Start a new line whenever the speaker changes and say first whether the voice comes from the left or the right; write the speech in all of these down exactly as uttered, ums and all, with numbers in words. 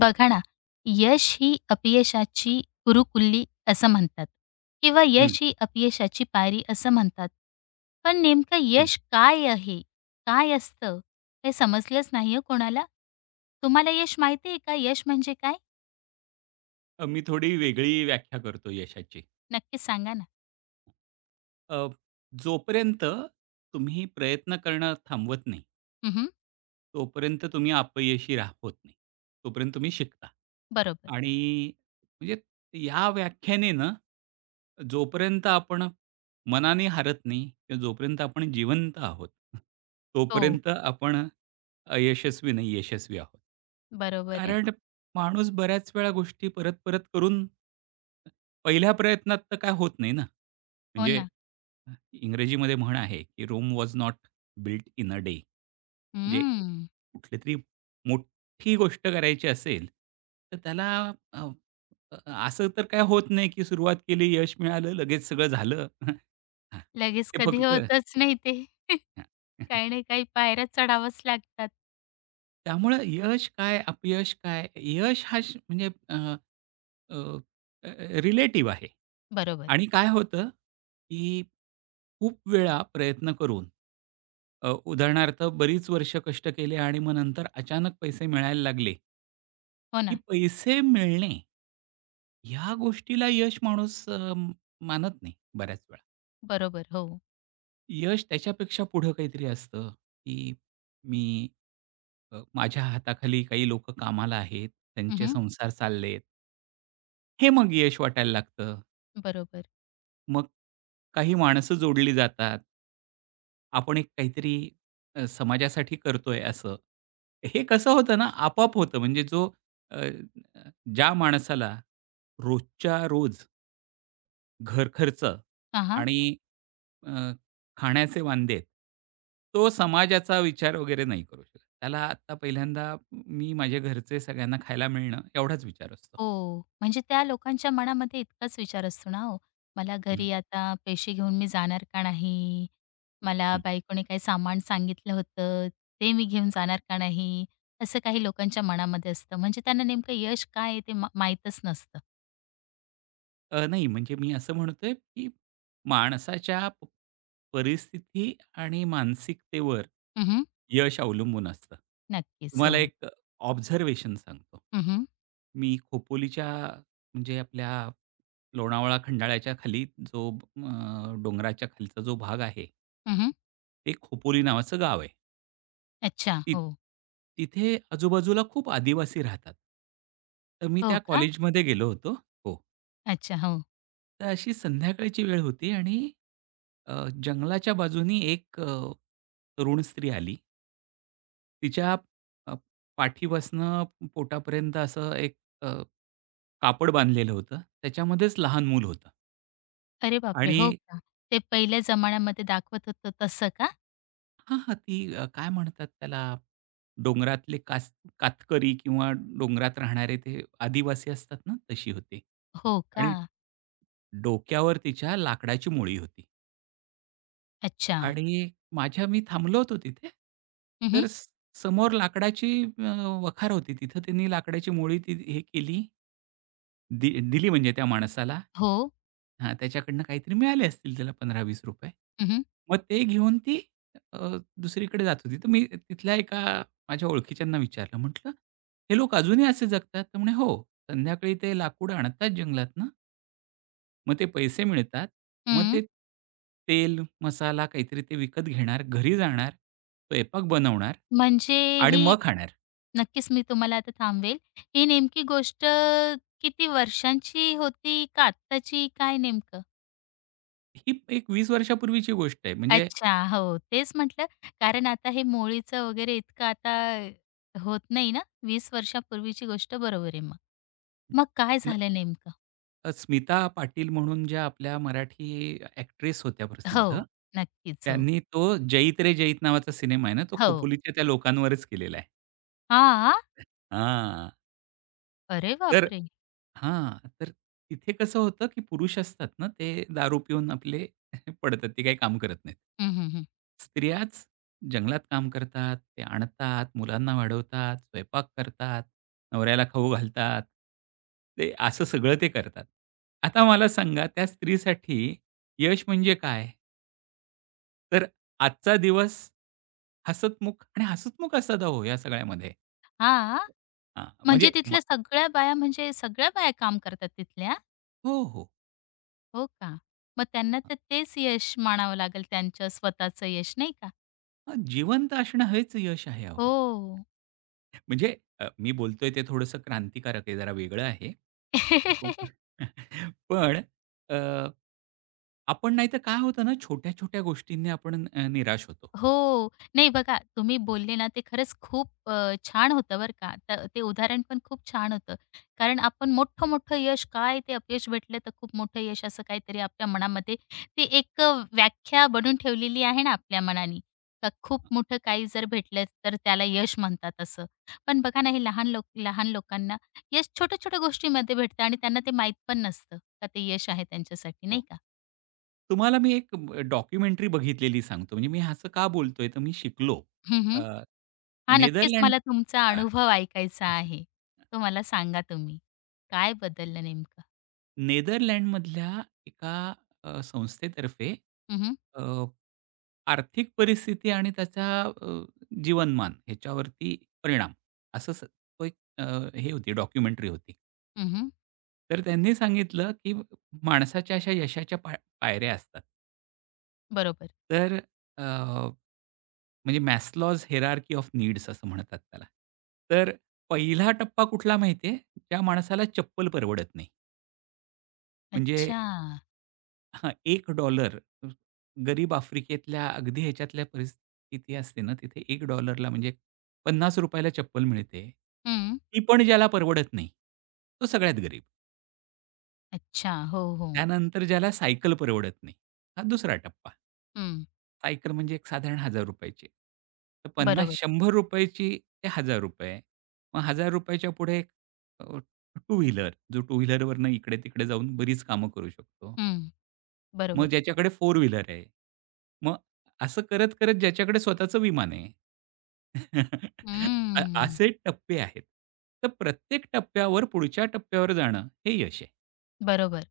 left: बघा ना, यश ही अपयशाची गुरुकुल्ली असं म्हणतात किंवा
right: हं,
left: यश ही अपयशाची पायरी असं म्हणतात. पण नेमकं
right: हं.
left: यश काय आहे? काय असतं? हे समजलंच नाही हो कोणाला. तुम्हाला यश माहिती आहे का? यश म्हणजे काय?
right: अ, मी थोडी वेगळी व्याख्या करतो यशाची.
left: नक्की सांगा ना.
right: अ, जोपर्यंत तुम्ही प्रयत्न करणं थांबवत नाही.
left: हं,
right: तोपर्यंत तुम्ही अपयशी रा होत नाही. तोपर्यंत तुम्ही शिकता.
left: बरोबर.
right: आणि म्हणजे या व्याख्येने ना, जोपर्यंत आपण मनाने हारत नाही किंवा जोपर्यंत आपण जिवंत आहोत,
left: हो,
right: तोपर्यंत आपण अयशस्वी नाही, यशस्वी आहोत.
left: बरोबर आहे.
right: कारण माणूस बऱ्याच वेळा गोष्टी परत-परत करून पहिल्या प्रयत्नात तर काय होत नाही ना.
left: हो
right: म्हणजे
left: ना.
right: इंग्रजीमध्ये म्हण आहे, की "Rome was not built in a day." म्हणजे
left: हं.
right: कुठली तरी मोठी गोष्ट करायची असेल, तर त्याला अ, अ, असं तर काही होत नाही, की सुरुवात केली, यश मिळालं, लगेच सगळं झालं. हां,
left: लगेच
right: ते
left: कधी
right: फक्त हां.
left: होतच नाही ते. काही ना काही पायऱ्या चढाव्याच लागतात.
right: त्यामुळं यश काय, अपयश काय? यश हा श म्हणजे रिलेटिव्ह आहे.
left: बरोबर.
right: आणि काय होतं, की खूप वेळा प्रयत्न करून अ, उदाहरणार्थ बरीच वर्ष कष्ट केले आणि मग नंतर अचानक पैसे मिळायला लागले,
left: हो
right: की
left: ना.
right: पैसे मिळणे ह्या गोष्टीला यश माणूस अ, मानत नाही बऱ्याच वेळा.
left: बरोबर. हो.
right: यश त्याच्यापेक्षा पुढं काहीतरी असतं, की मी अ, माझ्या हाताखाली काही लोक कामाला आहेत, त्यांचे
left: हं,
right: संसार चाललेत. हे मग यश वाटायला लागतं.
left: बरोबर.
right: मग काही माणसं जोडली जातात. आपण एक काहीतरी अ, समाजासाठी करतोय असं. हे कसं होतं ना आपोआप होतं म्हणजे जो अ, ज्या माणसाला रोजच्या रोज घरखर्च
left: हां,
right: आणि अ, खाण्याचे वांदे आहेत. तो समाजाचा विचार वगैरे नाही करू शकत. त्याला आत्ता पहिल्यांदा मी माझ्या घरचे सगळ्यांना खायला मिळणं एवढाच विचार असतो.
left: हो, म्हणजे त्या लोकांच्या मनामध्ये इतकाच विचार असतो ना हो, मला
right: हं,
left: घरी आता पैसे घेऊन मी जाणार का नाही? मला
right: हं.
left: बायकोने काही सामान सांगितलं होतं, ते मी घेऊन जाणार का नाही? असं काही लोकांच्या मनामध्ये असतं. म्हणजे त्यांना नेमकं यश काय आहे ते मा माहीतच नसतं.
right: अ, नाही म्हणजे मी असं म्हणतोय, की माणसाच्या प परिस्थिती आणि मानसिकतेवर
left: हं,
right: यश अवलंबून असतं.
left: नक्कीच.
right: तुम्हाला
left: हो.
right: एक ऑब्झर्वेशन सांगतो.
left: हं, हं.
right: मी खोपोलीच्या म्हणजे आपल्या लोणावळा खंडाळ्याच्या खाली जो अ, डोंगराच्या खालचा जो भाग आहे, ते खोपोली नावाचं गाव आहे.
left: अच्छा.
right: ति
left: हो.
right: तिथे आजूबाजूला खूप आदिवासी राहतात. तर मी
left: हो
right: त्या
left: का?
right: कॉलेजमध्ये गेलो होतो. हो.
left: अच्छा. हो.
right: तर अशी संध्याकाळची वेळ होती आणि अ, जंगलाच्या बाजूनी एक अ, तरुण स्त्री आली. तिच्या अ, पाठीपासनं पोटापर्यंत असं एक अ, कापड बांधलेलं होतं. त्याच्यामध्येच लहान मूल होतं
left: अरे बापरे!
right: आणि
left: हो का? ते पहिल्या जमान्यामध्ये दाखवत होतं तसं का?
right: हां, हां. ती अ, काय म्हणतात त्याला? डोंगरातले कास कातकरी किंवा डोंगरात राहणारे ते आदिवासी असतात ना, तशी होती.
left: हो का?
right: आणि डोक्यावर तिच्या लाकडाची मोळी होती
left: अच्छा.
right: आणि माझ्या मी थांबलो होतो तिथे.
left: हं,
right: तर स समोर लाकडाची अ, वखार होती. तिथं त्यांनी लाकडाची मोळी ती हे केली दि दिली म्हणजे त्या माणसाला
left: हो.
right: हां, त्याच्याकडनं काहीतरी मिळाले असतील त्याला ₹पंधरा ते वीस.
left: हं,
right: मग ते घेऊन ती अ, दुसरीकडे जात होती. तर मी तिथल्या एका माझ्या ओळखीच्यांना विचारलं. म्हटलं, "हे लोक अजूनही असे जगतात?" तर म्हणे, "हो, संध्याकाळी ते लाकूड आणतात जंगलातनं, मग ते पैसे मिळतात. मग ते
left: हं.
right: तेल, मसाला काहीतरी ते विकत घेणार, घरी जाणार, स्वयंपाक बनवणार
left: म्हणजे
right: आणि
left: ही
right: मग खाणार."
left: नक्कीच मी तुम्हाला आता थांबवेल. ही नेमकी गोष्ट किती वर्षांची होती का आत्ताची, काय नेमकं?
right: ही एक वीस वर्षापूर्वीची गोष्ट आहे. म्हणजे
left: अच्छा. हो, तेच म्हटलं कारण आता हे मोळीचं वगैरे इतकं आता होत नाही ना. वीस वर्षापूर्वीची गोष्ट बरोबर आहे मग. मग काय झालं नेमकं?
right: अ, स्मिता पाटील म्हणून ज्या आपल्या मराठी ॲक्ट्रेस होत्या प्रसिद्ध.
left: हो, नक्कीच. हो.
right: त्यांनी तो जईत रे जईत नावाचा सिनेमा आहे ना, तो
left: हो.
right: खोपोलीच्या त्या लोकांवरच केलेला आहे.
left: हां.
right: हां.
left: अरे
right: तर
left: बापरे!
right: हां, तर तिथे कसं होतं, की पुरुष असतात ना, ते दारू पिऊन आपले पडतात. ते काही काम करत नाहीत.
left: हं, हं, हं.
right: स्त्रियाच जंगलात काम करतात, ते आणतात, मुलांना वाढवतात, स्वयंपाक करतात, नवऱ्याला खाऊ घालतात. ते असं सगळं ते करतात. आता मला सांगा त्या स्त्रीसाठी यश म्हणजे काय? तर आजचा दिवस हसतमुख आणि हसतमुख असायला हवं या सगळ्यामध्ये.
left: हां.
right: हां, म्हणजे
left: म्हणजे
right: मा
left: तिथल्या सगळ्या बाया म्हणजे सगळ्या बाया काम करतात तिथल्या?
right: हो, हो.
left: हो का? मग त्यांना तर तेच यश मानावं लागेल त्यांचं स्वतःचं यश, नाही का?
right: हां, जिवंत असणं हेच यश आहे अहो.
left: हो.
right: म्हणजे अ, मी बोलतोय ते थोडंसं क्रांतिकारक आहे, जरा वेगळं आहे. खूप पण अ, आपण नाहीतर काय होतं ना, छोट्या-छोट्या गोष्टींनी आपण अ, निराश होतो.
left: हो. नाही बघा, तुम्ही बोलले ना ते खरंच खूप अ, छान होतं बरं का. तर ते उदाहरण पण खूप छान होतं. कारण आपण मोठं-मोठं यश काय ते अपयश भेटलं तर खूप मोठं यश असं काहीतरी आपल्या मनामध्ये ती एक अ, व्याख्या बनून ठेवलेली आहे ना आपल्या मनाने. का खूप मोठं काही जर भेटलं तर त्याला यश म्हणतात असं. पण बघा ना हे लहान लोक लहान लोकांना यश छोट्या-छोट्या गोष्टींमध्ये भेटतं आणि त्यांना ते माहीत पण नसतं का ते यश आहे त्यांच्यासाठी, नाही
right: हो.
left: का?
right: तुम्हाला मी एक अ, डॉक्युमेंटरी बघितलेली सांगतो. म्हणजे मी असं का बोलतोय, तर मी शिकलो. अ,
left: हां, नक्कीच
right: नेदरलँड
left: मला तुमचा
right: हां.
left: अनुभव ऐकायचा आहे. तो मला सांगा तुम्ही. काय बदललं नेमकं?
right: नेदरलँडमधल्या एका अ, संस्थेतर्फे
left: हं, हं.
right: अ, आर्थिक परिस्थिती आणि त्याचा अ, जीवनमान ह्याच्यावरती परिणाम असं स तो एक अ, हे होती डॉक्युमेंटरी होती. तर त्यांनी सांगितलं, की माणसाच्या अशा यशाच्या पा पायऱ्या असतात.
left: बरोबर.
right: तर अ, म्हणजे मॅस्लॉज हायरार्की ऑफ नीड्स असं म्हणतात त्याला. तर पहिला टप्पा कुठला माहिती आहे? ज्या माणसाला चप्पल परवडत नाही. म्हणजे
left: अच्छा.
right: हा, एक डॉलर गरीब आफ्रिकेतल्या अगदी ह्याच्यातल्या परिस्थिती असते ना, तिथे एक डॉलर म्हणजे ₹पन्नास ला चप्पल मिळते.
left: हं.
right: ती पण ज्याला परवडत नाही, तो सगळ्यात गरीब.
left: अच्छा. हो, हो.
right: त्यानंतर ज्याला सायकल परवडत नाही, हा दुसरा टप्पा.
left: हं.
right: सायकल म्हणजे एक साधारण ₹हजार ची. तर पन्नास
left: बरोबर.
right: ₹शंभर ची ते ₹हजार. मग ₹हजार च्या पुढे एक टू व्हीलर, जो टू व्हीलरवरनं इकडे-तिकडे जाऊन बरीच कामं करू शकतो.
left: हं.
right: मग
left: बरोबर.
right: ज्याच्याकडे फोर व्हीलर आहे. मग असं करत-करत ज्याच्याकडे स्वतःचं विमान आहे. अ,
left: हं.
right: असे टप्पे आहेत. तर प्रत्येक टप्प्यावर पुढच्या टप्प्यावर जाणं हे यश आहे.
left: बरोबर.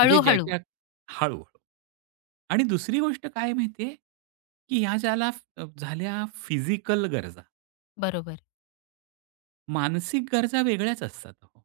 right: म्हणजे ज्याच्या हळू-हळू. आणि दुसरी गोष्ट काय आहे माहिती आहे, की ह्या ज्याला अ, झाल्या फिजिकल गरजा,
left: बरोबर.
right: मानसिक गरजा वेगळ्याच असतात अहो.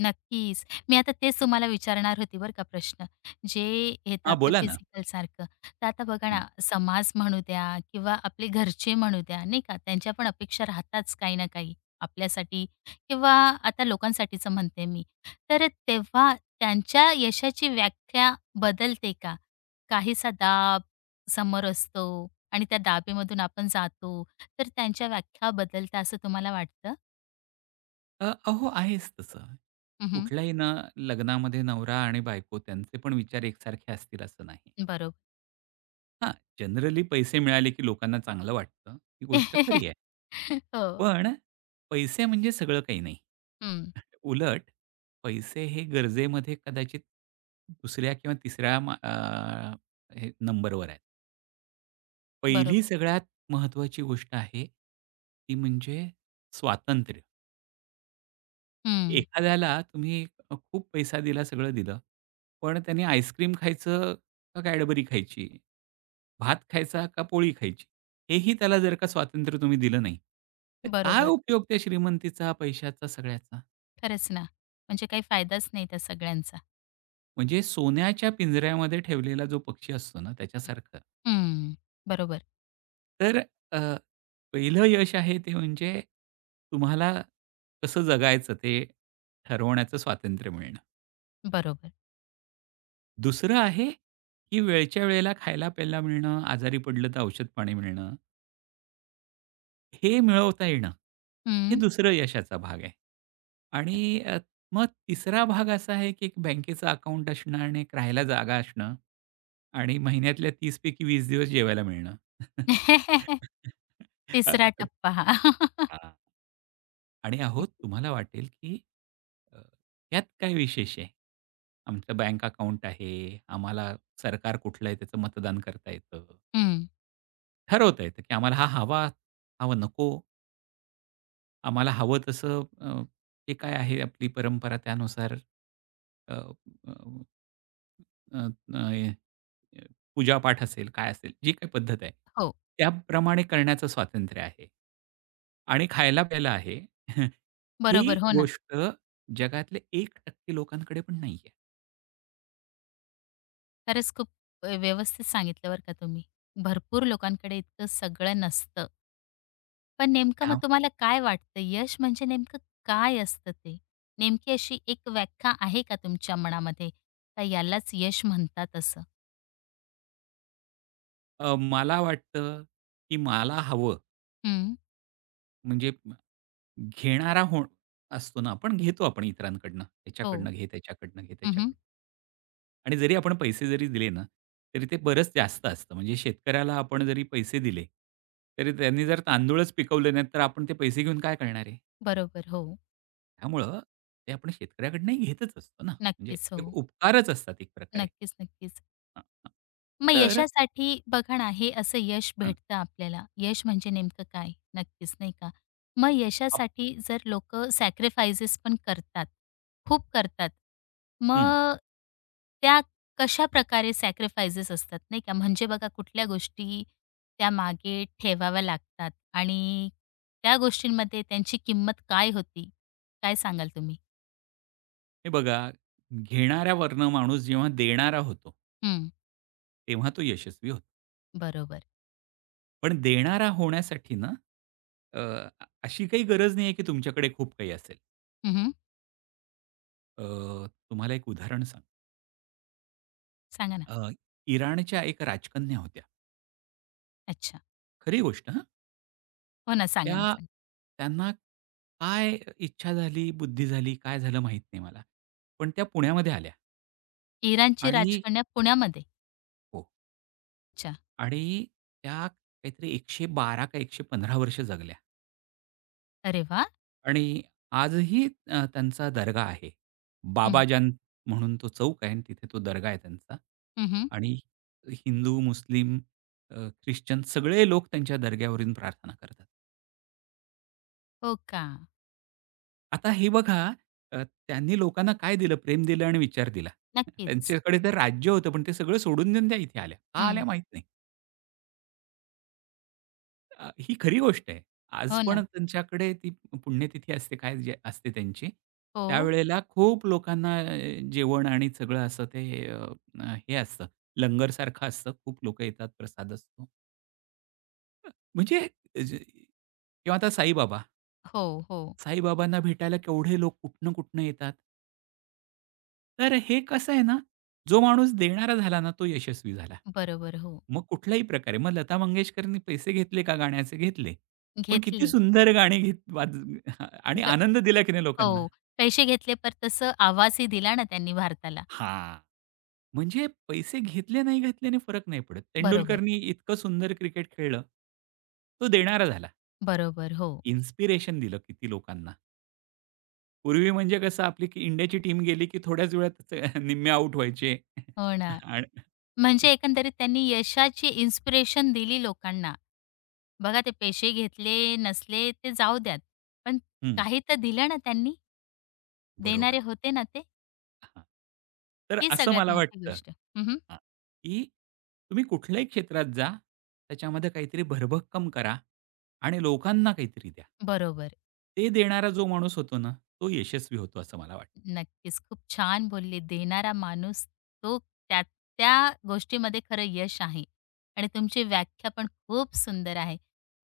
left: नक्कीच. मी आता तेच तुम्हाला विचारणार होती बरं का प्रश्न. जे येतं
right: हां,
left: आपलं
right: बोला ना.
left: फिजिकलसारखं. तर आता बघा ना,
right: हं.
left: समाज म्हणू द्या किंवा आपले घरचे म्हणू द्या, नाही का, त्यांच्या पण अपेक्षा राहताच काही ना काही आपल्यासाठी किंवा आता लोकांसाठीचं म्हणते मी. तर तेव्हा त्यांच्या यशाची व्याख्या बदलते का? काहीसा दाब समोर असतो आणि त्या दाबेमधून आपण जातो, तर त्यांच्या व्याख्या बदलतात असं तुम्हाला वाटतं?
right: अ, अहो आहेच तसं.
left: हं,
right: कुठल्याही ना लग्नामध्ये नवरा आणि बायको त्यांचे पण विचार एकसारखे असतील असं नाही.
left: बरोबर.
right: हां, जनरली पैसे मिळाले की लोकांना चांगलं वाटतं, ही गोष्ट खरी आहे.
left: हो.
right: पण पैसे म्हणजे सगळं काही नाही.
left: हं,
right: उलट पैसे हे गरजेमध्ये कदाचित दुसऱ्या किंवा तिसऱ्या मा अ, हे नंबरवर आहेत. पहिली
left: बरोबर.
right: सगळ्यात महत्त्वाची गोष्ट आहे, ती म्हणजे स्वातंत्र्य.
left: हं,
right: एखाद्याला तुम्ही अ, खूप पैसा दिला, सगळं दिलं, पण त्याने आईस्क्रीम खायचं का कॅडबरी खायची? भात खायचा का पोळी खायची? हेही त्याला जर का स्वातंत्र्य तुम्ही दिलं नाही, तर काय
left: बरोबर.
right: उपयोग त्या श्रीमंतीचा, पैशाचा, सगळ्याचा?
left: खरंच ना. म्हणजे काही फायदाच नाही त्या सगळ्यांचा.
right: म्हणजे सोन्याच्या पिंजऱ्यामध्ये ठेवलेला जो पक्षी असतो ना, त्याच्यासारखं.
left: हं, बरोबर,
right: तर अ, पहिलं यश आहे ते म्हणजे तुम्हाला कसं जगायचं ते ठरवण्याचं स्वातंत्र्य मिळणं.
left: बरोबर.
right: दुसरं आहे, की वेळच्या वेळेला खायला-प्यायला मिळणं, आजारी पडलं तर औषध-पाणी मिळणं, हे मिळवता येणं, हे
left: हं.
right: दुसरं यशाचा भाग आहे. आणि अ, मग तिसरा भाग असा आहे, की एक बँकेचं अकाउंट असणं आणि एक राहायला जागा असणं आणि महिन्यातल्या तीस पैकी वीस दिवस जेवायला मिळणं. अ,
left: तिसरा टप्पा हा.
right: आणि अहो,
left: नक्कीच.
right: तुम्हाला वाटेल की अ, यात काय विशेष आहे? आमचं बँक अकाउंट आहे. आम्हाला सरकार कुठलं आहे त्याचं मतदान करता येतं.
left: हं.
right: ठरवता येतं की आम्हाला हा हवा, हा नको. आम्हाला हवं तसं अ, ते काय आहे आपली परंपरा त्यानुसार अ, अ, अ, अ, पूजापाठ असेल, काय असेल, जी काही पद्धत आहे,
left: हो,
right: त्याप्रमाणे करण्याचं स्वातंत्र्य आहे. आणि खायला-प्यायला आहे. ही
left: बरोबर. हो ना.
right: गोष्ट जगातले एक 1% लोकांकडे पण नाहीये.
left: खरंच खूप अ, व्यवस्थित सांगितलं बरं का तुम्ही. भरपूर लोकांकडे इतकं सगळं नसतं. पण नेमकं
right: त्या
left: मग तुम्हाला काय वाटतं, यश म्हणजे नेमकं काय असतं ते? नेमकी अशी एक व्याख्या आहे का तुमच्या मनामध्ये? का यालाच यश म्हणतात असं?
right: अ, मला वाटतं, की मला हवं
left: हं,
right: म्हणजे घेणारा होण असतो ना आपण, घेतो आपण इतरांकडनं.
left: हो.
right: त्याच्याकडनं घे, त्याच्याकडनं घे, त्याच्याकडनं. आणि जरी आपण पैसे जरी दिले ना, तरी ते बरंच जास्त असतं. म्हणजे शेतकऱ्याला आपण जरी पैसे दिले, तरी त्यांनी जर तांदूळच पिकवले नाहीत, तर आपण ते पैसे घेऊन काय करणार आहे?
left: बरोबर. हो.
right: त्यामुळं ते आपण शेतकऱ्याकडनंही घेतच असतो ना. म्हणजे
left: नक्कीच.
right: एक
left: हो.
right: उपकारच असतात एक प्रकारे.
left: नक्कीच, नक्कीच.
right: हां, हां.
left: मग
right: तर
left: यशासाठी बघा ना, हे असं यश
right: हां,
left: भेटतं आपल्याला. यश म्हणजे नेमकं काय? नक्कीच, नाही का? मग
right: आप
left: यशासाठी जर लोक सॅक्रिफाइसेस पण करतात, खूप करतात.
right: हं.
left: मग त्या कशाप्रकारे सॅक्रिफाइसेस असतात, नाही का? म्हणजे बघा, कुठल्या गोष्टी त्या मागे ठेवाव्या लागतात आणि त्या गोष्टींमध्ये त्यांची किंमत काय होती? काय सांगाल तुम्ही?
right: हे बघा, घेणाऱ्यावरनं माणूस जेव्हा देणारा होतो,
left: हं.
right: तेव्हा तो यशस्वी होतो.
left: बरोबर.
right: पण देणारा होण्यासाठी ना, अ, अ, अशी काही गरज नाहीये की तुमच्याकडे खूप काही असेल.
left: हं.
right: अ, तुम्हाला एक उदाहरण सांगतो.
left: सांगा ना.
right: अ, इराणच्या एक राजकन्या होत्या.
left: अच्छा.
right: खरी गोष्ट हां.
left: हो ना, सांगा ना,
right: त्या
left: सांगा.
right: त्यांना काय इच्छा झाली, बुद्धी झाली, काय झालं माहीत नाही मला. पण त्या पुण्यामध्ये आल्या
left: इराणची
right: आणि
left: राजकन्या पुण्यामध्ये?
right: हो.
left: अच्छा.
right: आणि त्या काहीतरी एकशे बारा का एकशे पंधरा वर्ष जगल्या.
left: अरे वाह!
right: आणि आजही अ, त्यांचा दर्गा आहे.
left: हं,
right: बाबाजान म्हणून तो चौक आहे आणि तिथे तो दर्गा आहे त्यांचा.
left: हं,
right: आणि हिंदू, मुस्लिम, अ, ख्रिश्चन सगळे लोक त्यांच्या दर्ग्यावर येऊन प्रार्थना करतात.
left: हो का?
right: आता हे बघा अ, त्यांनी लोकांना काय दिलं? प्रेम दिलं आणि विचार दिला.
left: नक्कीच.
right: त्यांच्याकडे तर राज्य होतं, पण ते सगळं सोडून देऊन त्या इथे आल्या. का
left: हं.
right: आल्या माहीत नाही. अ, ही खरी गोष्ट आहे. आज
left: हो
right: पण
left: ना.
right: त्यांच्याकडे ती पुण्यतिथी असते, काय जे असते त्यांची.
left: हो,
right: त्यावेळेला खूप लोकांना अ, जेवण आणि सगळं असं ते अ, अ, हे असतं, लंगरसारखं असतं. खूप लोकं येतात, प्रसाद असतो. म्हणजे ज- किंवा आता साईबाबा.
left: हो, हो.
right: साईबाबांना भेटायला केवढे लोक कुठनं-कुठनं येतात. तर हे कसं आहे ना, जो माणूस देणारा झाला ना, तो यशस्वी झाला.
left: बरोबर, हो.
right: मग कुठल्याही प्रकारे मग लता मंगेशकरनी पैसे घेतले का गाण्याचे? घेतले. पण किती
left: घेतले.
right: सुंदर गाणी घेत वाज आणि
left: ग
right: आनंद दिला की नाही लोकांना?
left: हो. पैसे घेतले पर तसं आवाजही दिला ना त्यांनी भारताला.
right: हां. म्हणजे पैसे घेतले नाही घेतल्याने फरक नाही पडत.
left: बरोबर,
right: तेंडुलकरनी इतकं सुंदर क्रिकेट खेळलं. तो देणारा झाला.
left: बरोबर. हो.
right: इन्स्पिरेशन दिलं किती लोकांना. पूर्वी म्हणजे कसं आपली की इंडियाची टीम गेली की थोड्याच वेळात निम्मे आउट व्हायचे.
left: हो ना.
right: आणि
left: म्हणजे एकंदरीत त्यांनी यशाची इन्स्पिरेशन दिली लोकांना. बघा ते पैसे घेतले, नसले ते जाऊ द्यात. पण
right: हं,
left: काही तर दिलं ना त्यांनी?
right: बरोबर.
left: देणारे होते ना ते?
right: हां. तर
left: ही
right: असं
left: सगळ्यात
right: मला
left: मोठी
right: वाटतं
left: गोष्ट. हं, हं.
right: हां, की तुम्ही कुठल्याही क्षेत्रात जा, त्याच्यामध्ये काहीतरी भरभक्कम करा आणि लोकांना काहीतरी द्या.
left: बरोबर.
right: ते देणारा जो माणूस होतो ना, तो यशस्वी होतो असं मला वाटतं.
left: नक्कीच. खूप छान बोलले. देणारा माणूस तो त्या त्या गोष्टीमध्ये खरं यश आहे आणि तुमची व्याख्या पण खूप सुंदर आहे.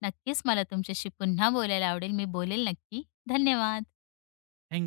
left: नक्कीच मला तुमच्याशी पुन्हा बोलायला आवडेल. मी बोलेल नक्की. धन्यवाद.
right: थँक